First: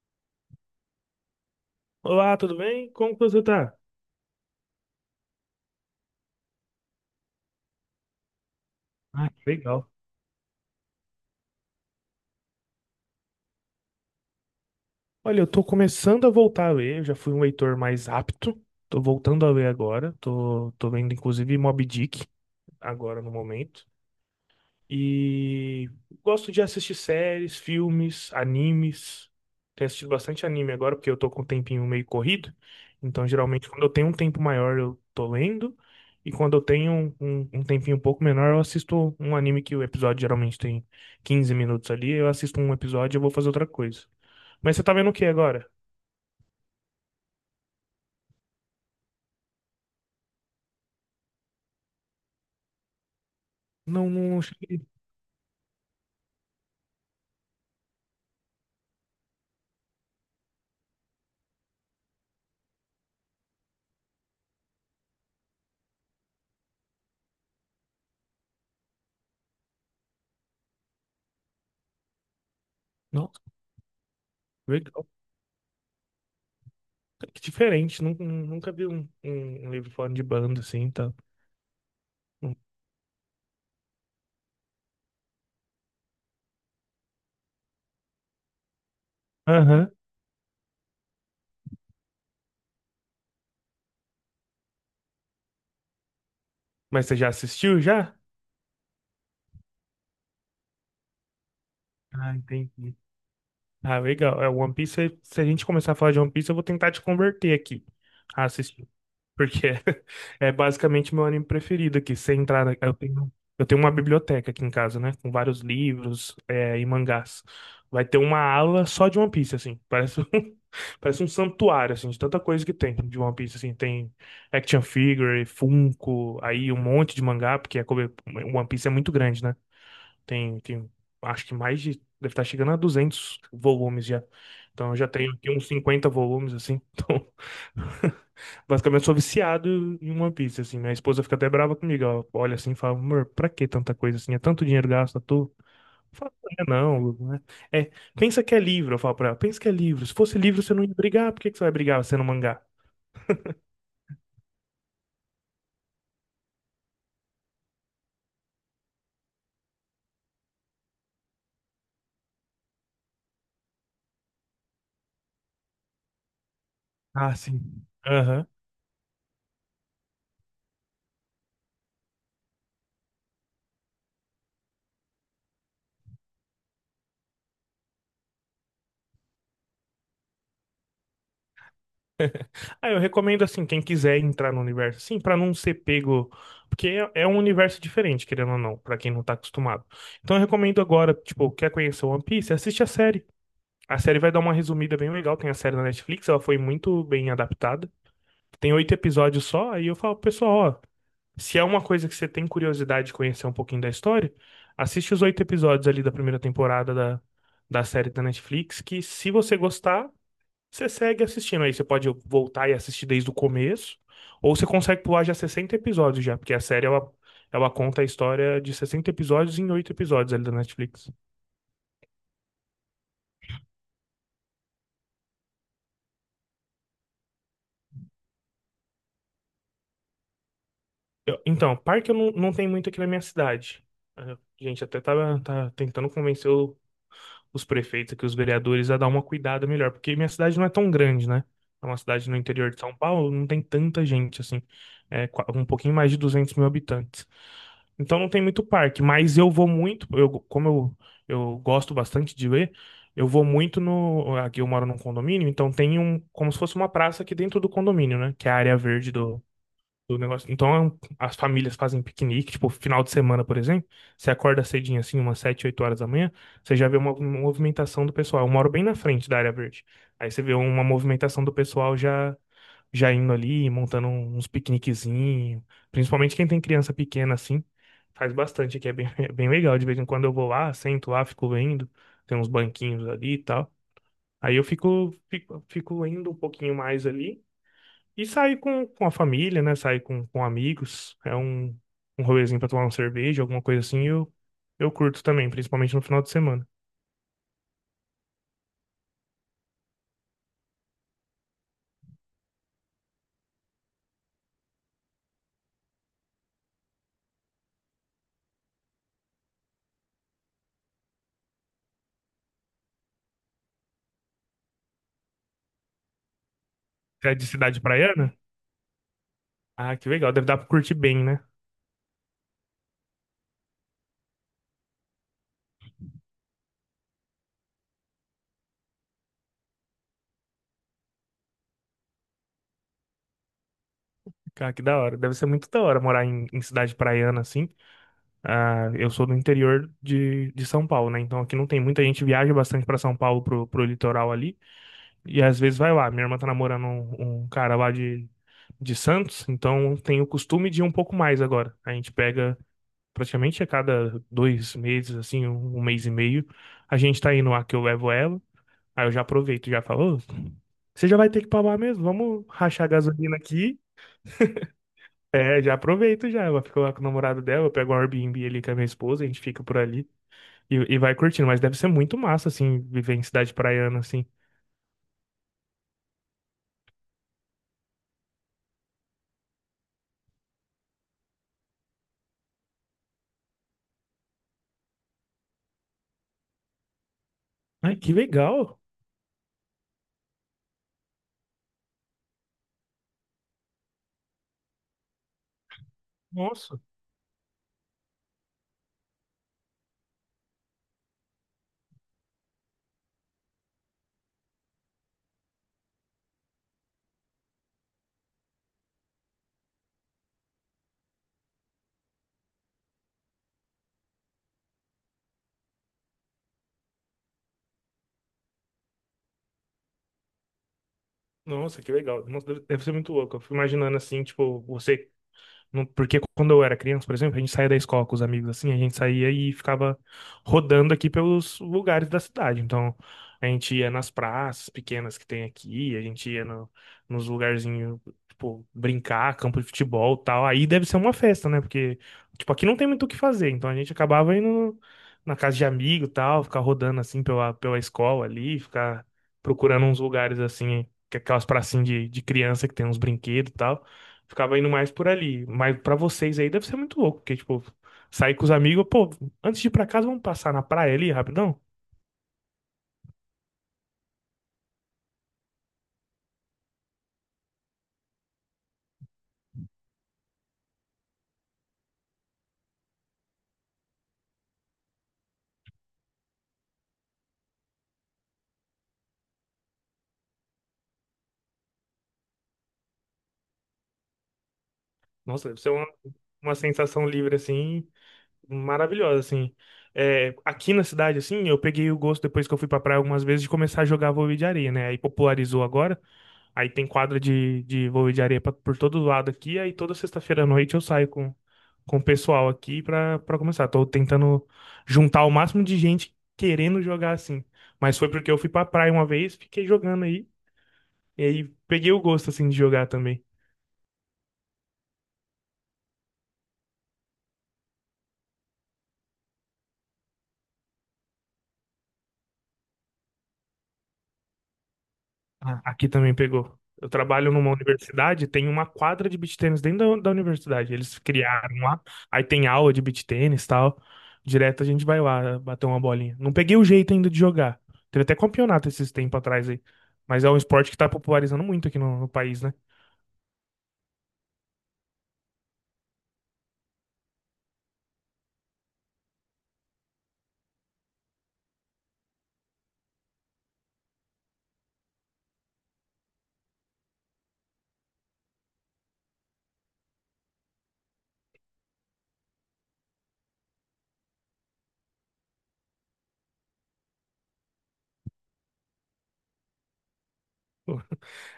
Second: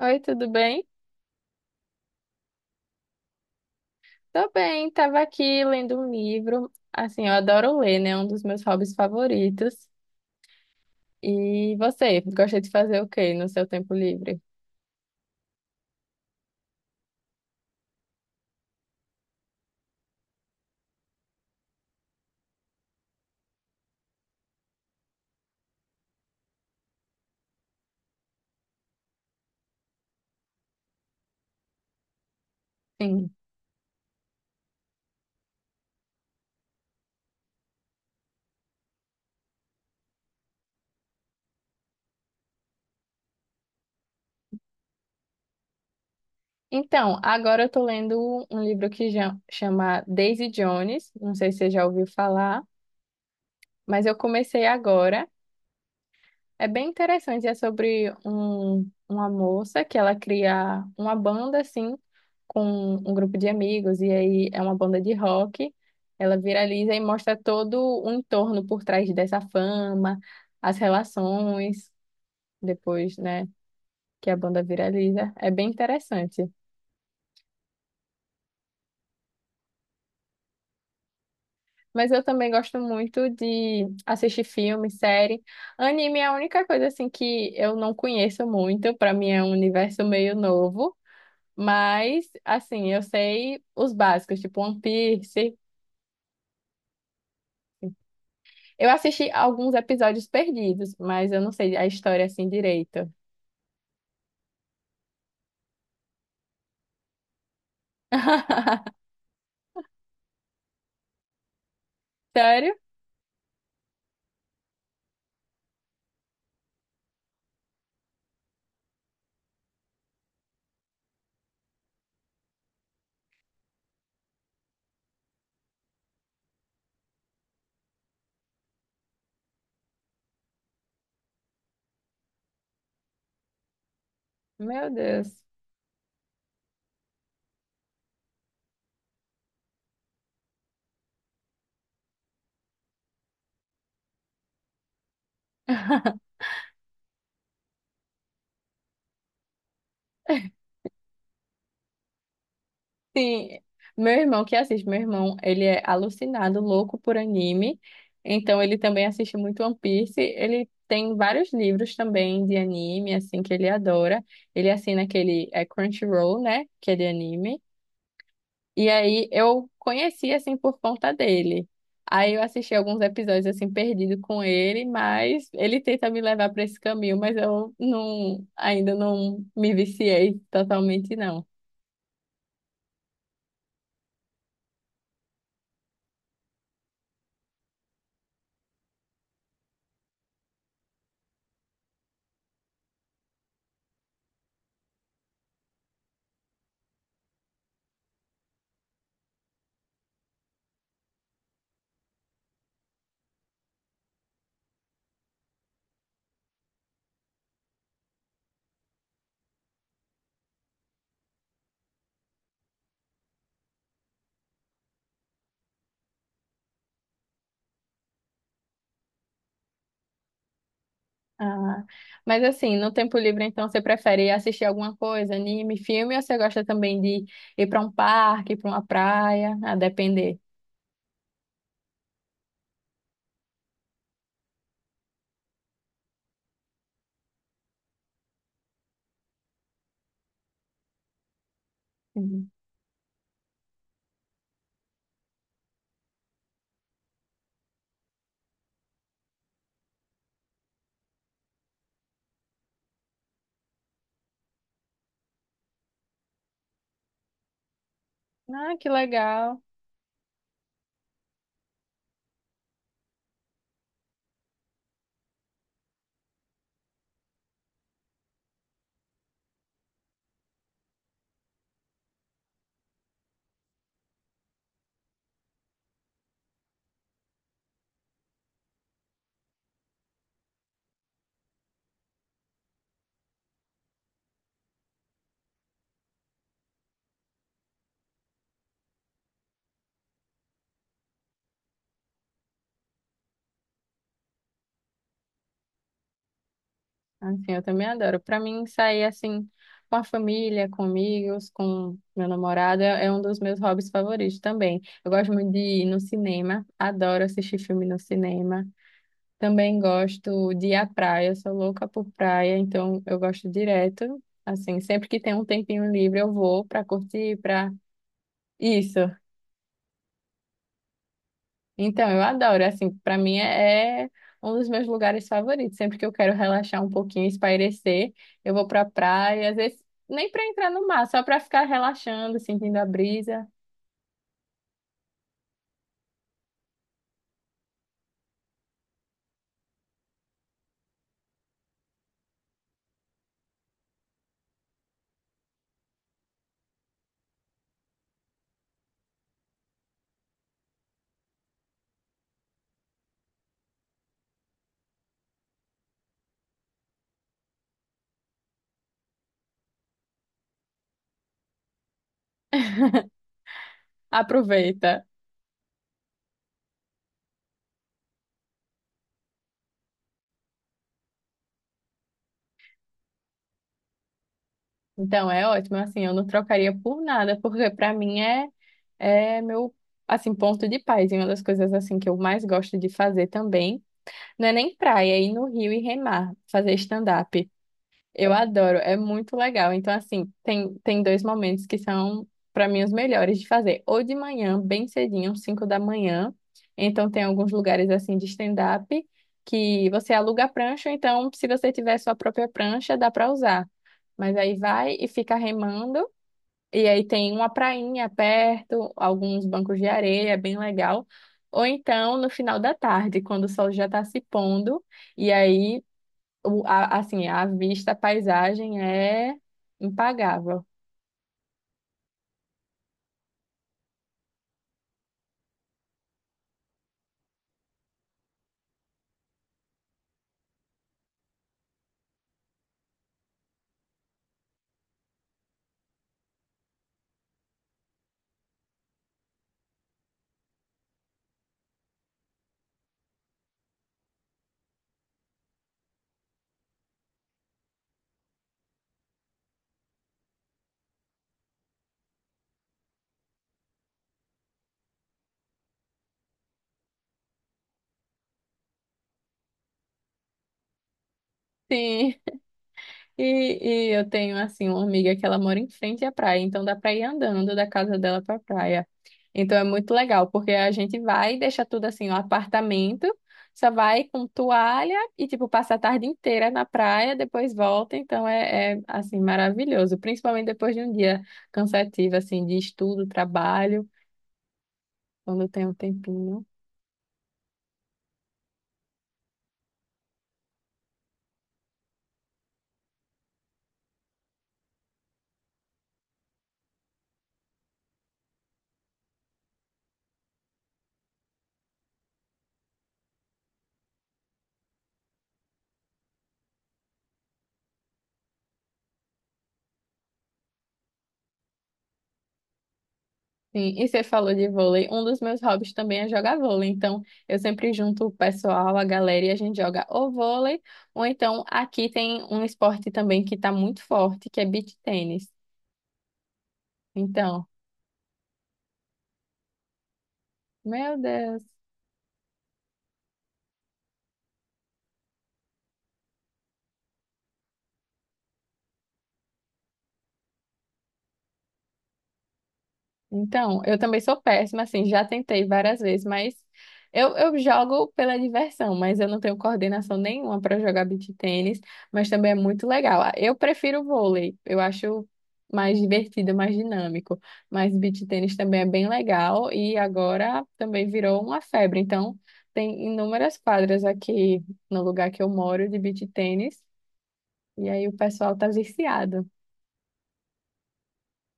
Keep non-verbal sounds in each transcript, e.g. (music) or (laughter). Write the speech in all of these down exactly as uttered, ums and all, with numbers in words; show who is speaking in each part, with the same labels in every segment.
Speaker 1: Oi, tudo bem?
Speaker 2: Olá, tudo bem? Como que você tá?
Speaker 1: Tô bem, tava aqui lendo um livro. Assim, eu adoro ler, né? É um dos meus hobbies
Speaker 2: Ah, que legal.
Speaker 1: favoritos. E você, gosta de fazer o quê no seu tempo livre?
Speaker 2: Olha, eu tô começando a voltar a ler, eu já fui um leitor mais apto. Tô voltando a ler agora. Tô, tô lendo inclusive Moby Dick agora no momento. E gosto de assistir séries, filmes, animes. Tenho assistido bastante anime agora, porque eu tô com um tempinho meio corrido. Então,
Speaker 1: Sim.
Speaker 2: geralmente, quando eu tenho um tempo maior, eu tô lendo. E quando eu tenho um, um um tempinho um pouco menor, eu assisto um anime que o episódio geralmente tem quinze minutos ali. Eu assisto um episódio e eu vou fazer outra coisa. Mas você tá vendo o que agora?
Speaker 1: Então, agora eu tô lendo um livro que já- chama Daisy Jones, não sei se você já ouviu falar, mas
Speaker 2: Não,
Speaker 1: eu
Speaker 2: não
Speaker 1: comecei
Speaker 2: cheguei.
Speaker 1: agora. É bem interessante, é sobre um, uma moça que ela cria uma banda assim com um grupo de amigos e aí é uma banda de rock. Ela viraliza e mostra todo o entorno por trás dessa fama, as relações depois,
Speaker 2: Nossa,
Speaker 1: né, que a banda
Speaker 2: legal.
Speaker 1: viraliza. É bem interessante.
Speaker 2: Que diferente. Nun- nun- Nunca vi um, um um livro falando de banda assim, tá?
Speaker 1: Mas eu também gosto muito de assistir filme, série. Anime é a única coisa assim que eu não conheço muito, para mim é um
Speaker 2: Aham.
Speaker 1: universo meio novo. Mas, assim, eu sei os básicos, tipo One Piece.
Speaker 2: Mas você já assistiu já?
Speaker 1: Eu assisti alguns episódios perdidos, mas eu não sei a história
Speaker 2: Ah,
Speaker 1: assim
Speaker 2: entendi.
Speaker 1: direito.
Speaker 2: Ah, legal. É, One Piece, se se a gente começar a falar de One Piece, eu vou tentar te converter aqui a
Speaker 1: (laughs)
Speaker 2: assistir. Porque é, (laughs) é basicamente meu anime preferido aqui. Se entrar,
Speaker 1: Sério?
Speaker 2: na- eu tenho, eu tenho uma biblioteca aqui em casa, né? Com vários livros, é, e mangás. Vai ter uma ala só de One Piece, assim. Parece, um- (laughs) parece um santuário, assim, de tanta coisa que tem de One Piece, assim. Tem action figure, Funko, aí um monte de mangá, porque é, como- One Piece é muito grande, né? Tem, tem, acho que mais de, deve estar chegando a duzentos volumes já.
Speaker 1: Meu
Speaker 2: Então eu já tenho
Speaker 1: Deus.
Speaker 2: aqui uns cinquenta volumes, assim. Então, (laughs) basicamente sou viciado em One Piece, assim. Minha esposa fica até brava comigo. Ela olha assim e fala, amor, pra que tanta coisa assim? É tanto dinheiro gasto à toa. Eu
Speaker 1: (laughs)
Speaker 2: falo, não, é não, Lu, né? É, pensa que é livro, eu falo pra ela, pensa que é livro. Se fosse livro, você não ia brigar. Por que que você vai brigar sendo mangá?
Speaker 1: Sim, meu irmão que assiste, meu irmão, ele é alucinado, louco por anime. Então, ele também assiste muito One Piece. Ele tem vários livros também de anime, assim, que ele adora. Ele assina aquele é, Crunchyroll, né? Que é de
Speaker 2: Ah,
Speaker 1: anime.
Speaker 2: sim. Aham.
Speaker 1: E aí eu conheci assim por conta dele. Aí eu assisti alguns episódios assim perdido com ele, mas ele tenta me levar para esse caminho, mas eu não ainda não me viciei totalmente não.
Speaker 2: Ah, eu recomendo assim, quem quiser entrar no universo, assim, pra não ser pego, porque é, é um universo diferente, querendo ou não, pra quem não tá acostumado. Então eu recomendo agora, tipo, quer conhecer One Piece, assiste a série. A série vai dar uma resumida bem legal, tem a série na Netflix, ela foi muito bem adaptada. Tem oito episódios só, aí eu falo, pessoal, ó, se é uma coisa que você tem curiosidade de conhecer um pouquinho da história, assiste os oito episódios ali da primeira temporada da, da série da Netflix, que se você gostar, você segue assistindo aí, você pode voltar e assistir desde o começo, ou você consegue pular já sessenta episódios já, porque a série ela, ela conta a história de sessenta episódios em oito episódios ali da Netflix.
Speaker 1: Ah, mas assim, no tempo livre então você prefere assistir alguma coisa, anime, filme, ou você gosta também de ir para um parque, para uma praia, a depender?
Speaker 2: Eu- então, parque eu não, não tem muito aqui na minha cidade. A gente até tá, tá tentando convencer o- os prefeitos aqui, os vereadores, a dar uma cuidada melhor, porque minha cidade não é tão grande, né? É uma cidade no
Speaker 1: Uhum.
Speaker 2: interior de São Paulo, não tem tanta gente assim, é qua- um pouquinho mais de duzentos mil habitantes. Então não tem muito parque, mas eu vou muito, eu, como eu, eu gosto bastante de ler, eu vou muito no. Aqui eu moro num condomínio, então tem um, como se fosse uma praça aqui dentro do condomínio, né? Que é a
Speaker 1: Ah,
Speaker 2: área
Speaker 1: que
Speaker 2: verde do,
Speaker 1: legal.
Speaker 2: do negócio. Então é um- as famílias fazem piquenique, tipo, final de semana, por exemplo. Você acorda cedinho assim, umas sete, oito horas da manhã, você já vê uma movimentação do pessoal. Eu moro bem na frente da área verde. Aí você vê uma movimentação do pessoal já já indo ali, montando uns piqueniquezinhos. Principalmente quem tem criança pequena assim, faz bastante aqui, é bem, (laughs) é bem legal. De vez em quando eu vou lá, sento lá, fico vendo, tem uns banquinhos ali e tal. Aí eu fico, fico, fico indo um pouquinho mais ali e saio com, com a família, né? Saio com, com amigos, é um, um rolezinho pra tomar uma cerveja, alguma coisa assim, eu, eu curto também, principalmente no final de semana.
Speaker 1: Assim, eu também adoro. Para mim, sair assim com a família, com amigos, com meu namorado é é um dos meus hobbies favoritos também. Eu gosto muito de ir no cinema, adoro assistir filme no cinema. Também gosto de ir à praia, sou louca por praia, então eu gosto direto. Assim, sempre que tem um tempinho livre, eu vou para
Speaker 2: Você é
Speaker 1: curtir,
Speaker 2: de
Speaker 1: para
Speaker 2: cidade praiana?
Speaker 1: isso.
Speaker 2: Ah, que legal, deve dar pra curtir bem, né?
Speaker 1: Então, eu adoro, assim, para mim é, é um dos meus lugares favoritos. Sempre que eu quero relaxar um pouquinho, espairecer, eu vou pra praia, às vezes nem para entrar no mar, só para ficar relaxando, sentindo a brisa.
Speaker 2: Cara, que da hora. Deve ser muito da hora morar em, em cidade praiana, assim. Ah, eu sou do interior de, de São Paulo, né? Então aqui não tem muita gente viaja bastante pra São Paulo pro, pro litoral ali e às vezes vai lá. Minha irmã tá namorando um, um cara lá de, de Santos, então tem o costume de ir um pouco mais agora. A gente pega praticamente a cada dois meses, assim, um, um mês e meio, a gente tá indo lá que eu levo ela. Aí eu já aproveito, já falo, "Ô, você já vai ter que ir lá mesmo? Vamos rachar a gasolina aqui.
Speaker 1: Aproveita.
Speaker 2: É, já aproveito já. Ela fica lá com o namorado dela, eu pego um Airbnb ali com a minha esposa, a gente fica por ali. E, e vai curtindo, mas deve ser muito massa, assim, viver em cidade praiana, assim.
Speaker 1: Então, é ótimo, assim, eu não trocaria por nada, porque para mim é é meu assim ponto de paz, e uma das coisas assim que eu mais gosto de fazer também. Não é nem praia, é ir no rio e remar, fazer stand-up.
Speaker 2: Ai, que
Speaker 1: Eu adoro,
Speaker 2: legal!
Speaker 1: é muito legal. Então, assim, tem, tem dois momentos que são, para mim, os melhores de fazer. Ou de manhã, bem cedinho, cinco da manhã.
Speaker 2: Nossa,
Speaker 1: Então, tem alguns lugares, assim, de stand-up que você aluga a prancha. Então, se você tiver sua própria prancha, dá para usar. Mas aí vai e fica remando. E aí tem uma prainha perto, alguns bancos de areia, é bem legal. Ou então, no final da tarde, quando o sol já está se pondo. E aí o- a- assim, a vista, a paisagem é impagável.
Speaker 2: nossa, que legal. Nossa, deve, deve ser muito louco. Eu fico imaginando, assim, tipo, você Não- Porque quando eu era criança, por exemplo, a gente saía da escola com os amigos assim, a gente saía e ficava rodando aqui pelos lugares da cidade. Então, a gente ia nas praças pequenas que tem aqui, a gente ia no- nos lugarzinhos, tipo, brincar, campo de futebol, e tal. Aí deve ser uma festa, né? Porque, tipo, aqui não tem muito o que fazer, então a gente acabava indo na casa de amigo, e tal, ficar rodando assim pela pela escola ali, ficar procurando uns lugares assim, que é aquelas pracinhas de, de criança que tem uns brinquedos, e tal. Ficava indo mais por ali. Mas pra vocês aí deve ser muito louco, porque, tipo, sair com os amigos, pô, antes de ir pra casa, vamos passar na praia ali rapidão?
Speaker 1: Sim, e, e eu tenho, assim, uma amiga que ela mora em frente à praia, então dá para ir andando da casa dela para a praia. Então é muito legal, porque a gente vai e deixa tudo assim, o apartamento, só vai com toalha e, tipo, passa a tarde inteira na praia, depois volta, então é, é assim, maravilhoso, principalmente depois de um dia cansativo, assim, de estudo, trabalho, quando
Speaker 2: Nossa, deve
Speaker 1: tem
Speaker 2: ser
Speaker 1: um
Speaker 2: uma,
Speaker 1: tempinho.
Speaker 2: uma sensação livre, assim, maravilhosa, assim. É, aqui na cidade, assim, eu peguei o gosto, depois que eu fui pra praia algumas vezes, de começar a jogar vôlei de areia, né? Aí popularizou agora. Aí tem quadra de, de vôlei de areia pra- por todo lado aqui. Aí toda sexta-feira à noite eu saio com, com o pessoal aqui pra, pra começar. Tô tentando juntar o máximo de gente querendo jogar assim. Mas foi porque eu fui pra praia uma vez, fiquei jogando aí. E aí peguei o gosto assim de jogar também.
Speaker 1: Sim, e você falou de vôlei. Um dos meus hobbies também é jogar vôlei. Então, eu sempre junto o pessoal, a galera, e a gente joga ou vôlei, ou então aqui tem um esporte também que está muito forte, que é beach tênis.
Speaker 2: Ah, aqui também pegou. Eu trabalho
Speaker 1: Então,
Speaker 2: numa universidade, tem uma quadra de beach tênis dentro da, da universidade.
Speaker 1: meu
Speaker 2: Eles
Speaker 1: Deus.
Speaker 2: criaram lá, aí tem aula de beach tênis e tal. Direto a gente vai lá bater uma bolinha. Não peguei o jeito ainda de jogar. Teve até campeonato esses tempos atrás aí. Mas é um esporte que tá popularizando muito aqui no, no país, né?
Speaker 1: Então, eu também sou péssima, assim, já tentei várias vezes, mas eu, eu jogo pela diversão, mas eu não tenho coordenação nenhuma para jogar beach tênis, mas também é muito legal. Ah, eu prefiro vôlei, eu acho mais divertido, mais dinâmico, mas beach tênis também é bem legal e agora também virou uma febre. Então, tem inúmeras quadras aqui no lugar que eu moro de beach tênis, e aí o pessoal tá viciado.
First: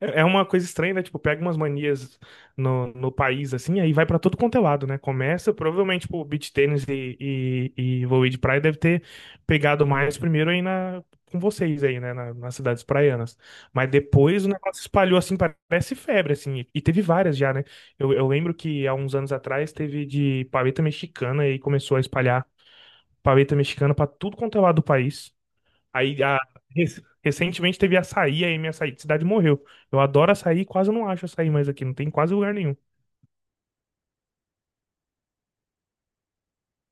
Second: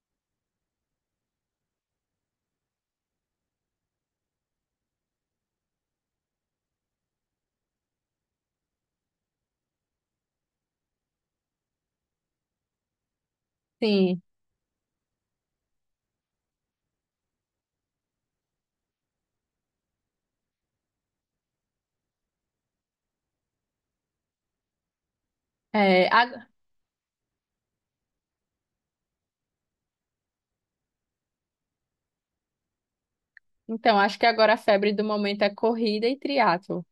Speaker 2: É é uma coisa estranha, né? Tipo, pega umas manias no, no país, assim, aí vai pra todo quanto é lado, né? Começa, provavelmente, tipo, beach tennis e, e, e vôlei de praia deve ter pegado mais primeiro aí na, com vocês aí, né? Na- nas cidades praianas. Mas
Speaker 1: Sim.
Speaker 2: depois o negócio espalhou, assim, parece febre, assim. E, e teve várias já, né? Eu, eu lembro que há uns anos atrás teve de paleta mexicana e começou a espalhar paleta mexicana pra tudo quanto é lado do país.
Speaker 1: É,
Speaker 2: Aí, a- rec- recentemente teve açaí, aí minha açaí de cidade morreu. Eu adoro açaí, quase não acho açaí mais aqui, não tem em quase lugar nenhum.
Speaker 1: então, acho que agora a febre do momento é corrida e triatlo,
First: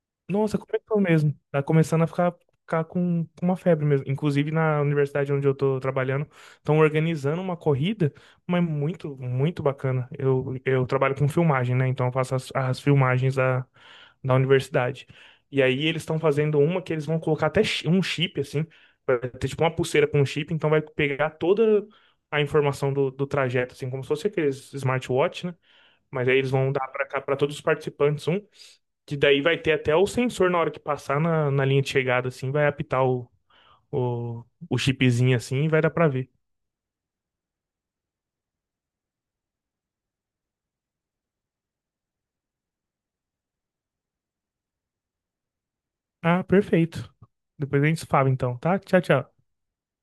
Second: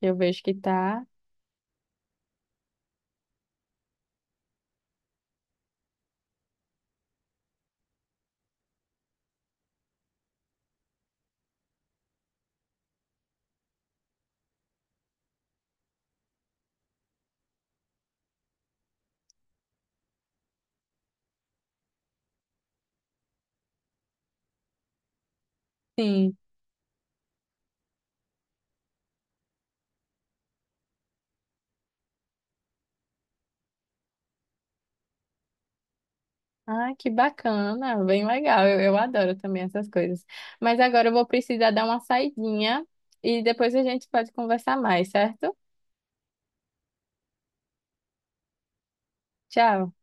Speaker 1: que eu vejo que
Speaker 2: Nossa, começou
Speaker 1: tá,
Speaker 2: mesmo. Tá começando a ficar, ficar com, com uma febre mesmo. Inclusive, na universidade onde eu tô trabalhando, estão organizando uma corrida, mas muito, muito bacana. Eu, eu trabalho com filmagem, né? Então, eu faço as, as filmagens da, da universidade. E aí, eles estão fazendo uma que eles vão colocar até chi- um chip, assim. Vai ter tipo uma pulseira com um chip, então vai pegar toda a informação do, do trajeto, assim, como se fosse aqueles smartwatch, né? Mas
Speaker 1: sim.
Speaker 2: aí eles vão dar para cá para todos os participantes um, que daí vai ter até o sensor na hora que passar na, na linha de chegada, assim, vai apitar o, o, o chipzinho assim e vai dar pra ver.
Speaker 1: Ah, que bacana, bem legal. Eu, eu adoro também essas coisas. Mas agora eu vou precisar dar uma saidinha e depois a gente pode conversar mais, certo?
Speaker 2: Ah, perfeito. Depois a gente se fala então, tá? Tchau, tchau.
Speaker 1: Tchau.